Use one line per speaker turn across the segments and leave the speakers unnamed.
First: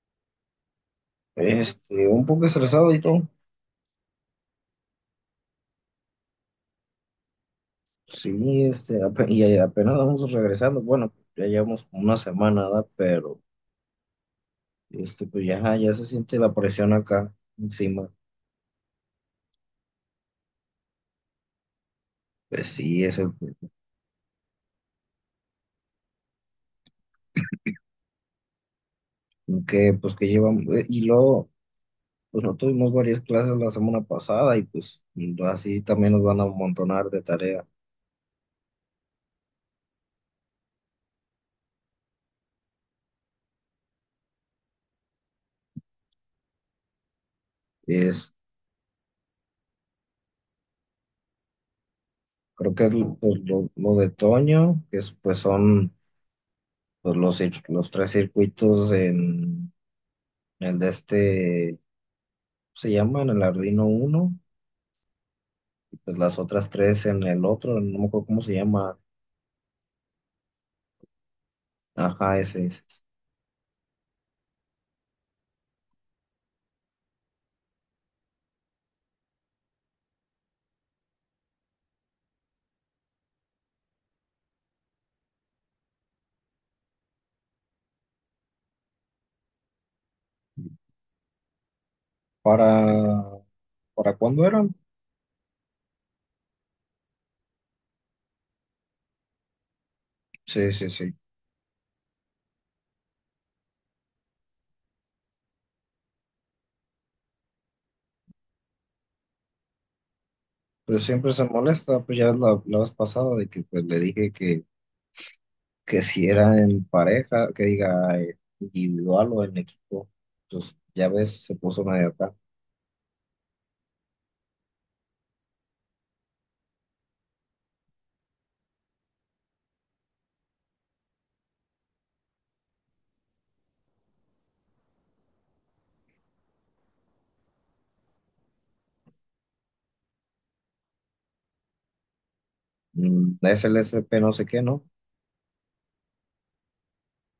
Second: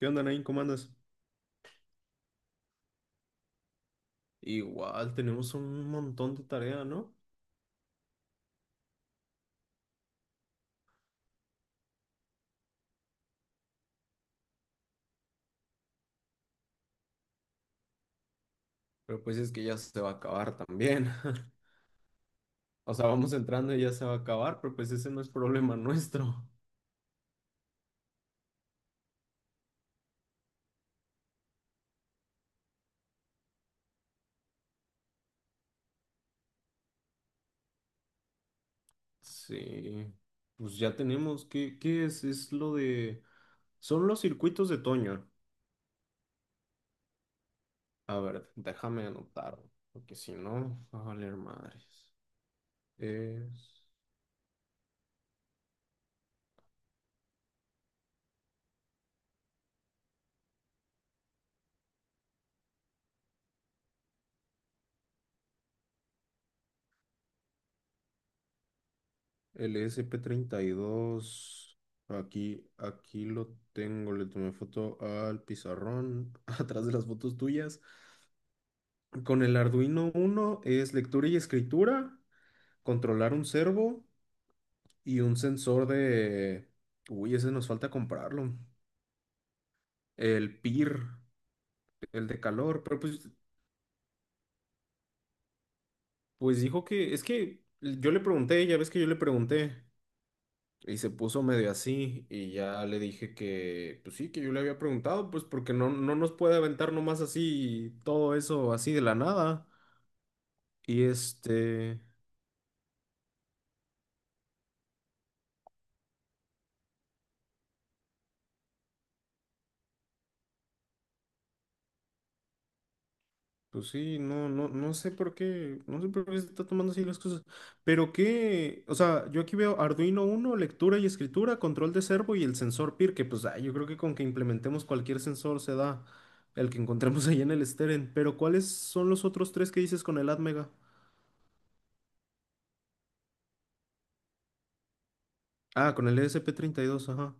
¿Qué onda, Nain? ¿Cómo andas?
Un poco estresado y todo.
Igual tenemos un montón de tarea, ¿no?
Sí, y apenas vamos regresando. Bueno, ya llevamos como una semana, ¿verdad? Pero ya se siente la presión acá encima.
Pero pues es que ya se va a acabar también.
Pues
O
sí,
sea,
es el
vamos entrando y ya se va a acabar, pero pues ese no es problema nuestro.
que, pues que llevamos. Y luego, pues no tuvimos varias clases la semana pasada y pues así también nos van a amontonar de tarea.
Sí, pues ya tenemos. ¿Qué, qué es? Es lo de... Son los circuitos de Toño. A
Es,
ver, déjame anotar, porque si no, va a valer madres.
Creo que es
Es...
lo de Toño, que es, pues son los tres circuitos en el de se llama en el Arduino uno y pues las otras tres en el otro, no me acuerdo cómo se llama.
El SP32
Ajá, ese,
aquí,
ese.
lo tengo, le tomé foto al pizarrón, atrás de las fotos tuyas. Con el Arduino 1 es lectura y escritura, controlar un servo y un sensor de... Uy, ese nos falta comprarlo. El PIR, el de calor, pero pues,
¿Para, para cuándo eran?
pues dijo que, es que yo le pregunté, ya ves que yo le pregunté.
Sí, sí,
Y se
sí.
puso medio así y ya le dije que, pues sí, que yo le había preguntado, pues porque no, no nos puede aventar nomás así todo eso así de la nada. Y
Pues siempre se
este,
molesta, pues ya la vez pasada de que pues le dije que si era en pareja, que diga individual o en equipo. Pues ya ves, se puso medio acá.
pues sí, no, no, no sé por qué, no sé por qué se está tomando así las cosas. Pero qué, o sea, yo aquí veo Arduino 1 lectura y escritura, control de servo y el sensor PIR, que pues ah, yo creo que con que implementemos cualquier sensor se da el que encontremos ahí en el Steren. Pero ¿cuáles son los otros tres que dices con el ATmega?
Mm, SLSP no sé qué, ¿no?
Ah, con el ESP2 ajá.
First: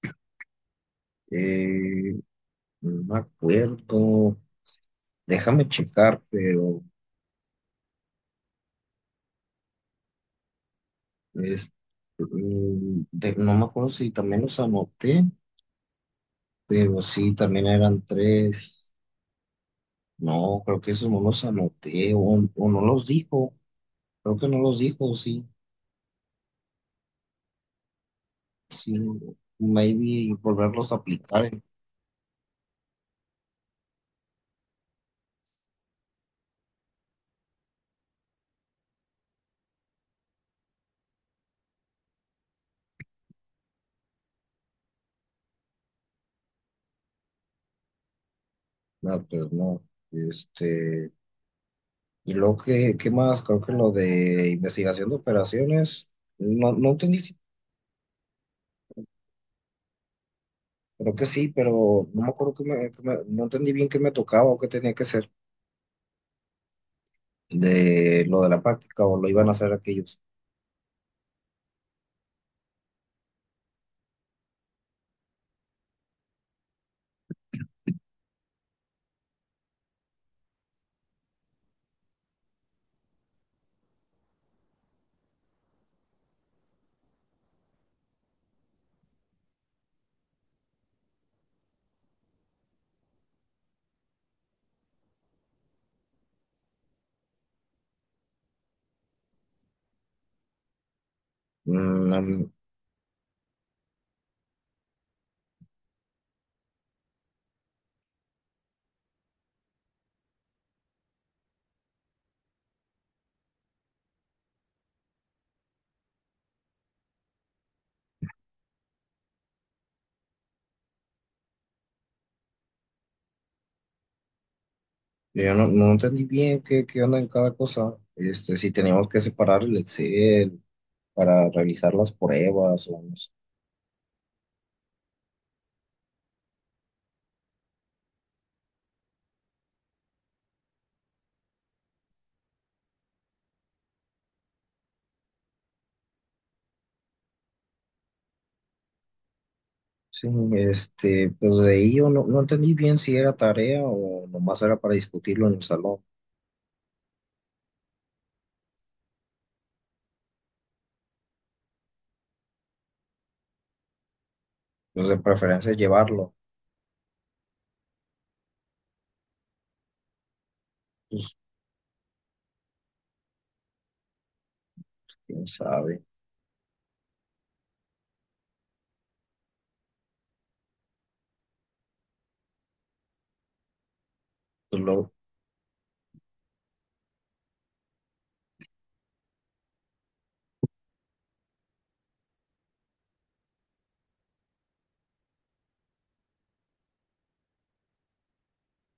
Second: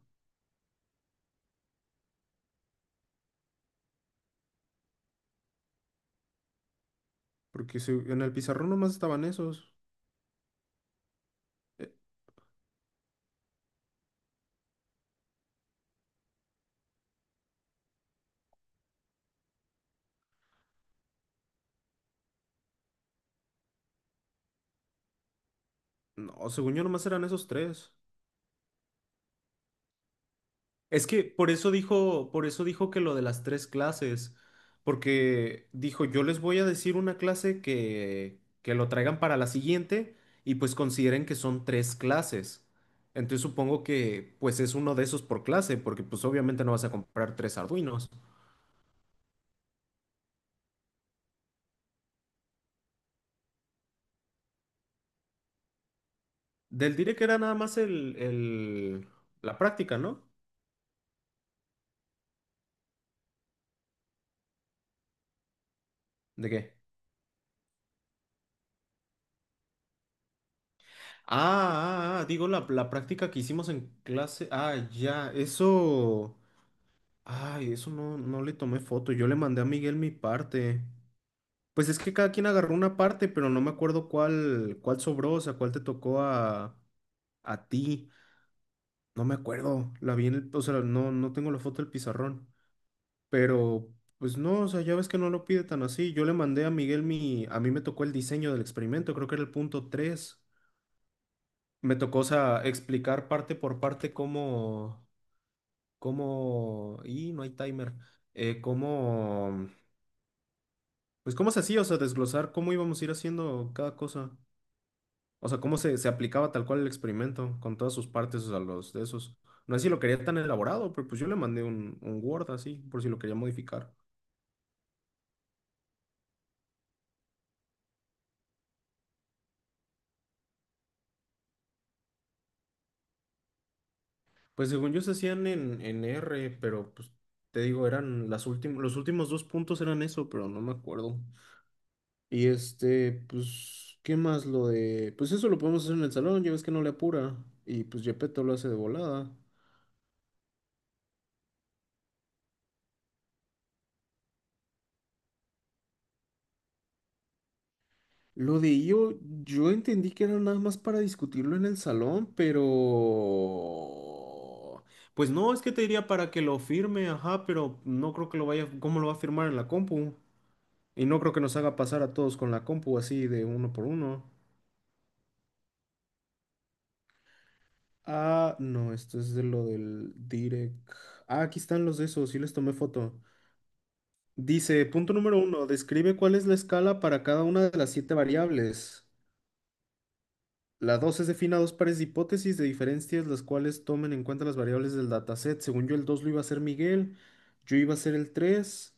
Eh, no me acuerdo. Déjame checar, pero...
Porque en el pizarrón nomás estaban esos.
Es,
Eh,
no me acuerdo si también los anoté, pero sí, también eran tres. No, creo que esos no los anoté, o no los dijo. Creo que no los dijo, sí.
no, según yo nomás eran esos tres.
Sí, maybe volverlos a
Es que
aplicar. eh.
por eso dijo que lo de las tres clases. Porque dijo, yo les voy a decir una clase que, lo traigan para la siguiente y pues consideren que son tres clases. Entonces supongo que pues es uno de esos por clase, porque pues obviamente no vas a comprar tres Arduinos.
No, pues no. Este, y luego, ¿ qué más? Creo que lo de investigación de operaciones, no
Del diré
entendí.
que era nada más el, la práctica, ¿no?
Creo que sí, pero no me acuerdo no entendí bien qué me tocaba o qué tenía que hacer.
¿De qué?
De lo de la práctica o lo iban a hacer aquellos.
Ah, ah, ah, digo la práctica que hicimos en clase. Ah, ya, eso. Ay, eso no, no le tomé foto. Yo le mandé a Miguel mi parte. Pues es que cada quien agarró una parte, pero no me acuerdo cuál, sobró, o sea, cuál te tocó a ti. No me acuerdo. La vi en el, o sea, no, no tengo la foto del pizarrón. Pero, pues no, o sea, ya ves que no lo pide tan así. Yo le mandé a Miguel mi. A mí me tocó el diseño del experimento, creo que era el punto 3. Me
Mm,
tocó, o
al-
sea, explicar parte por parte cómo, cómo, y no hay timer, cómo, pues cómo se hacía, o sea, desglosar cómo íbamos a ir haciendo cada cosa, o sea, cómo se aplicaba tal cual el experimento con todas sus partes, o sea, los de esos. No sé si lo quería tan elaborado, pero pues yo le mandé un Word así, por si lo quería modificar.
yo no entendí bien qué onda en cada cosa. Este, si teníamos que separar el Excel para realizar las pruebas o no sé.
Pues según yo se hacían en, R, pero pues te digo, eran las últimas, los últimos dos puntos eran eso, pero no me acuerdo. Y este, pues, ¿qué más lo de...? Pues eso lo podemos hacer en el salón, ya ves que no le apura. Y pues Gepetto lo hace de volada.
Sí, este, pues de ahí yo no entendí bien si era tarea o nomás era para discutirlo en el salón.
Lo de yo, yo entendí que era nada más para discutirlo en el salón, pero...
Pues de
Pues no, es
preferencia
que te diría para
llevarlo.
que lo firme, ajá, pero no creo que lo vaya... ¿Cómo lo va a firmar en la compu? Y no creo
Pues
que nos haga pasar a todos con la compu así de uno por uno.
quién sabe.
Ah, no, esto es de lo del direct. Ah, aquí están los de esos, sí les tomé foto.
Pues
Dice,
lo,
punto número uno, describe cuál es la escala para cada una de las siete variables. La 2 es defina dos pares de hipótesis de diferencias, las cuales tomen en cuenta las variables del dataset. Según yo, el 2 lo iba a hacer Miguel, yo iba a hacer el 3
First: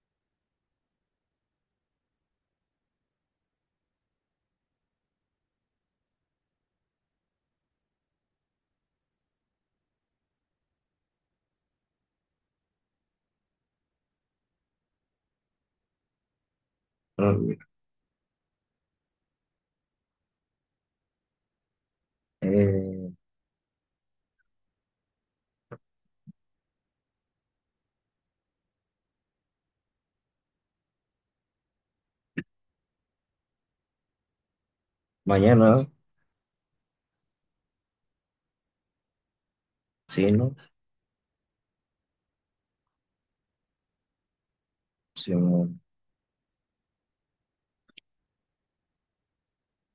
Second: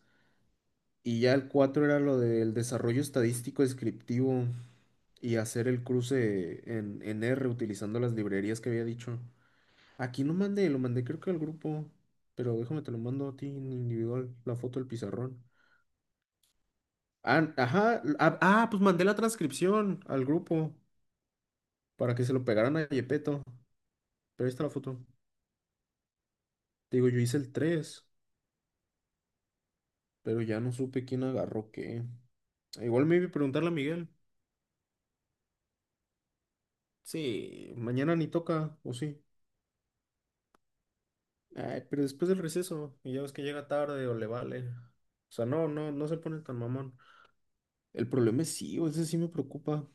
y ya el 4 era lo del desarrollo estadístico descriptivo y hacer el cruce en, R utilizando las librerías que había dicho. Aquí no mandé, lo mandé creo que al grupo, pero déjame te lo mando a ti en individual, la foto del pizarrón. Ah,
mm,
ajá. Ah, ah, pues mandé la transcripción al grupo para que se lo pegaran a
eh,
Yepeto. Pero ahí está la foto. Te digo, yo hice el tres, pero ya no supe quién agarró qué. Igual me iba a preguntarle a Miguel.
Mañana,
Sí, mañana ni toca, o sí.
sí, ¿no?
Ay, pero después del receso, y ya ves que llega tarde o le vale. O
Sí,
sea,
no,
no, no, no se pone tan mamón. El problema es sí, o ese sí me preocupa.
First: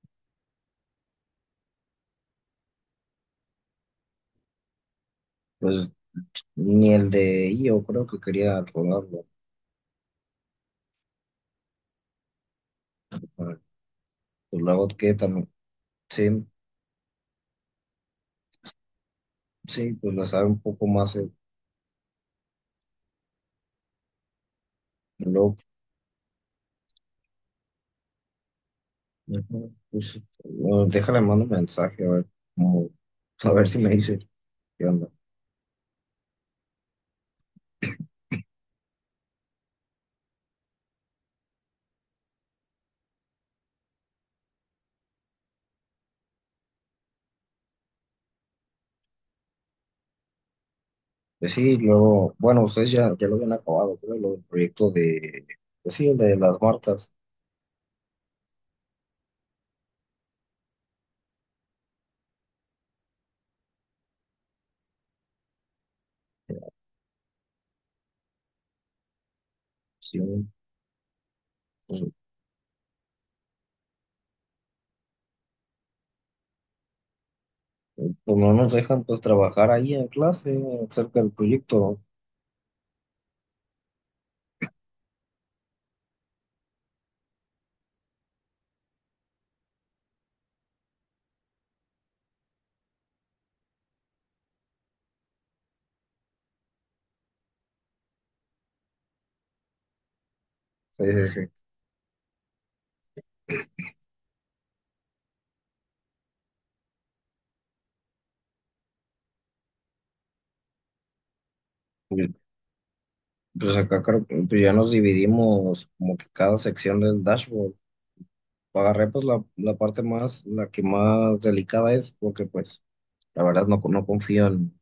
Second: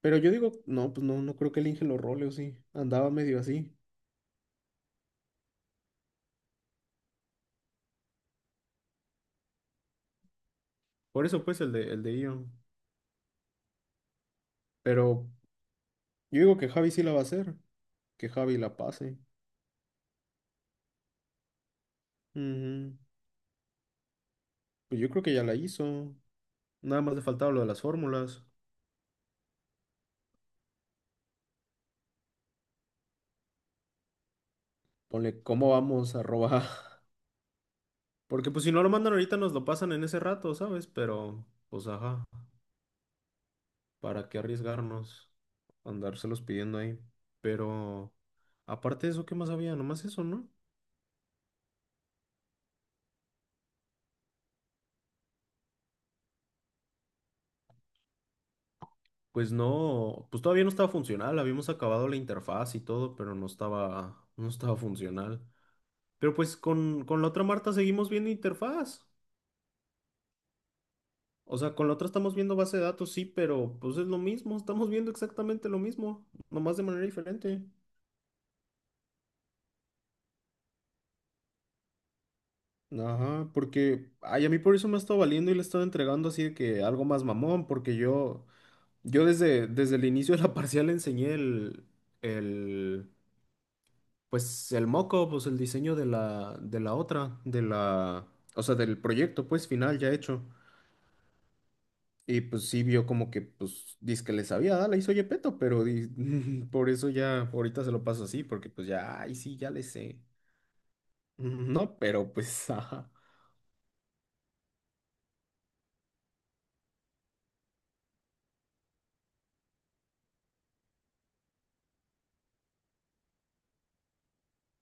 Pero yo digo, no, pues no, no creo que el Inge lo role, o sí. Andaba medio así.
pues ni el de yo creo que quería rodarlo.
Por eso, pues, el de Ion.
Pues luego que
Pero
también,
yo
sí,
digo que Javi sí la va a hacer, que Javi la pase.
sí, pues le sabe un poco más el
Ujú. Pues yo creo que ya la
blog.
hizo. Nada más le faltaba lo de las fórmulas.
Ujú. Pues, bueno, déjale, mando un mensaje, a ver, cómo- a ver si me dice qué onda.
Ponle cómo vamos a robar. Porque pues si no lo mandan ahorita nos lo pasan en ese rato, ¿sabes? Pero pues ajá, ¿para qué arriesgarnos? Andárselos pidiendo ahí. Pero aparte de eso, ¿qué más había? Nomás eso, ¿no?
Pues sí, luego, bueno, ustedes ya lo habían acabado, creo, lo del proyecto de, pues sí, el de las Martas.
Pues no, pues todavía no estaba funcional. Habíamos acabado la interfaz y todo, pero no estaba, no estaba funcional. Pero pues con, la otra Marta seguimos viendo interfaz.
Sí,
O sea, con la
pues,
otra estamos viendo base de datos, sí, pero pues es lo mismo, estamos viendo exactamente lo mismo, nomás de manera diferente.
pues no nos dejan pues trabajar ahí en clase acerca del proyecto.
Ajá, porque, ay, a mí por eso me ha estado valiendo y le he estado entregando así de que algo más mamón, porque yo desde, el inicio de la parcial enseñé el, pues el moco, pues el diseño de la, otra, de la, o sea, del proyecto, pues final ya hecho.
¿No? Sí, sí, sí.
Y pues sí vio como que, pues, dice que le sabía, ah, la hizo Yepeto, pero por eso ya ahorita se lo paso así, porque pues ya, ay, sí, ya le sé. No,
Pues,
pero pues, ajá.
pues acá creo que, pues ya nos dividimos como que cada sección del dashboard. Agarré pues la parte más, la que más delicada es, porque pues la verdad no confío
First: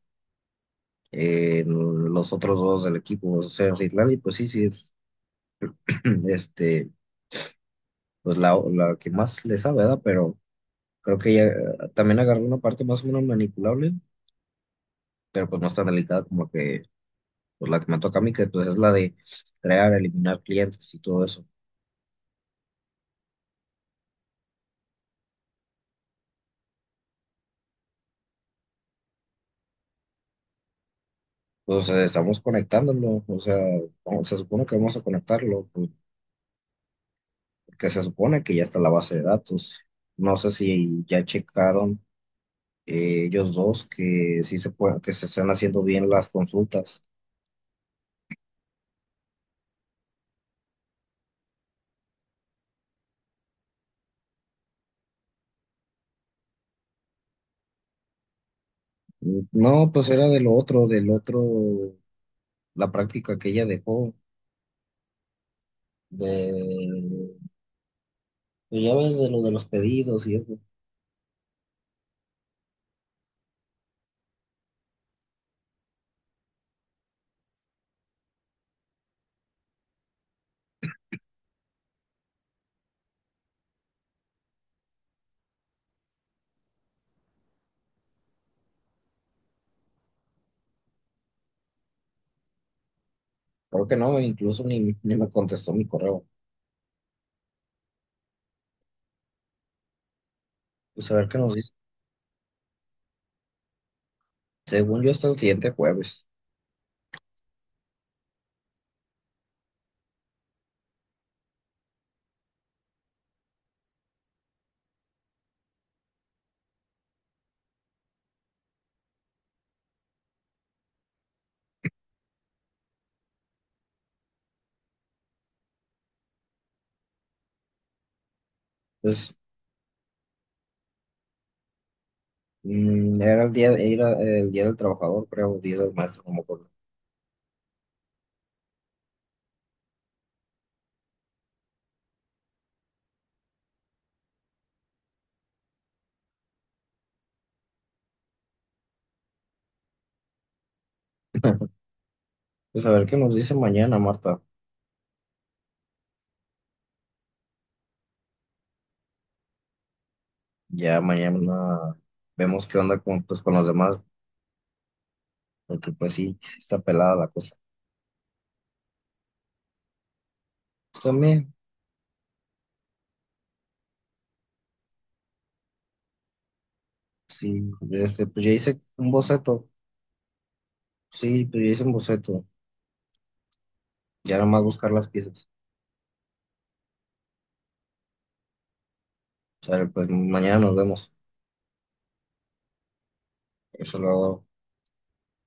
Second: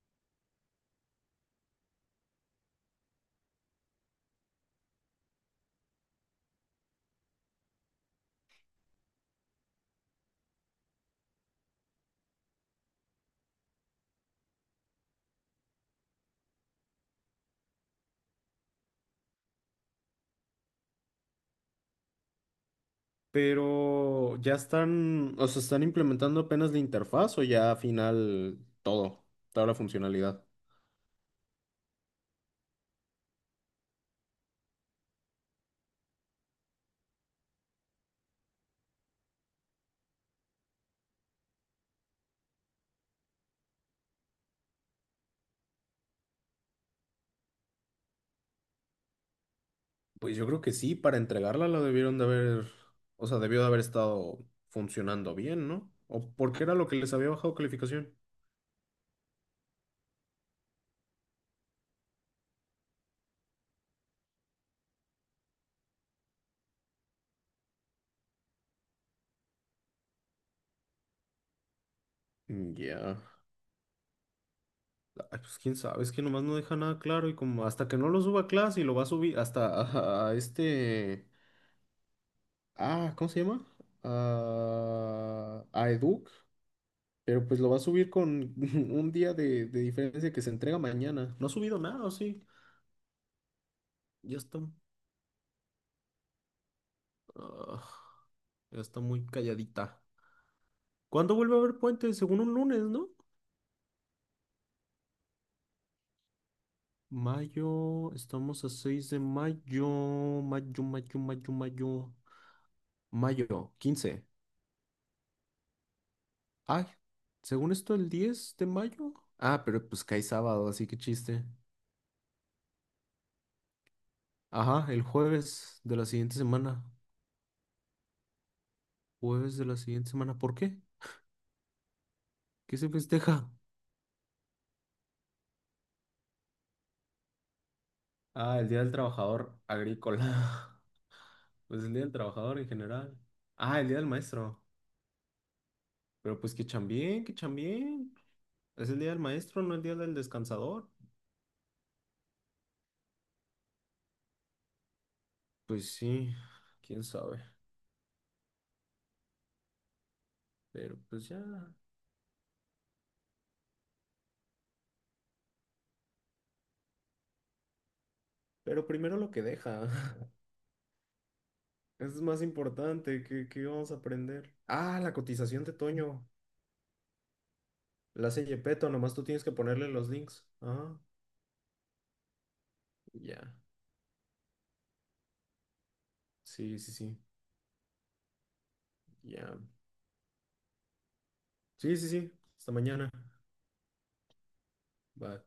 en los otros dos del equipo, o sea, Citlali, y pues sí, sí es este, pues la que más le sabe, ¿verdad? Pero creo que ya también agarré una parte más o menos manipulable, pero pues no es tan delicada como pues la que me toca a mí, que pues es la de crear, eliminar clientes y todo eso.
Pero ya están, o sea, están implementando apenas la interfaz o ya al final todo, toda la funcionalidad.
Pues estamos conectándolo, o sea, se supone que vamos a conectarlo, pues, que se supone que ya está la base de datos. No sé si ya checaron ellos dos que sí se puede, que se están haciendo bien las consultas.
Pues yo creo que sí, para entregarla la debieron de haber, o sea, debió de haber estado funcionando bien, ¿no? ¿O porque era lo que les había bajado calificación?
No, pues era de lo otro, del otro, la práctica que ella dejó, de, pues ya ves, de lo de los pedidos y eso.
Ya. Ay, pues quién sabe, es que nomás no deja nada claro y como hasta que no lo suba a clase y lo va a subir hasta a, este... Ah, ¿cómo se llama? A, Educ, pero pues lo va a subir con un día de, diferencia que se entrega mañana. No ha subido nada, ¿o sí?
Creo que no,
Ya está,
incluso ni me contestó mi correo.
ah, ya está muy calladita.
Pues a ver
¿Cuándo
qué nos
vuelve a
dice.
haber puente? Según un lunes, ¿no?
Según yo, hasta el siguiente jueves.
Mayo, estamos a 6 de mayo, mayo, mayo, mayo, mayo, mayo, quince. Ay, según esto, el 10 de mayo. Ah, pero pues cae sábado, así que chiste. Ajá, el jueves de la siguiente semana.
Pues
Jueves de la siguiente semana. ¿Por qué? ¿Qué se
mm,
festeja?
era el día del trabajador, creo, día del maestro, como por.
Ah, el Día del Trabajador Agrícola. Pues el Día del Trabajador en general. Ah, el Día del Maestro. Pero pues que chambien, que chambien. Es el Día del Maestro, no el Día del Descansador.
Pues a ver qué nos dice mañana, Marta.
Pues sí, quién sabe. Pero
Ya
pues ya.
mañana vemos qué onda con, pues, con los demás, porque pues sí, sí está pelada la cosa.
Pero primero lo que deja.
Pues también,
Eso es más importante. ¿Qué, qué vamos a aprender? Ah, la cotización de Toño.
sí, este,
La
pues
hace
ya hice
Yepeto,
un
nomás tú tienes que
boceto,
ponerle los links. Ah,
sí, pues ya hice un boceto,
ya.
ya nada más buscar las piezas.
Sí, sí, sí. Ya.
O sea, pues mañana nos vemos,
Sí, sí, sí. Hasta mañana.
eso lo hago.
Bye.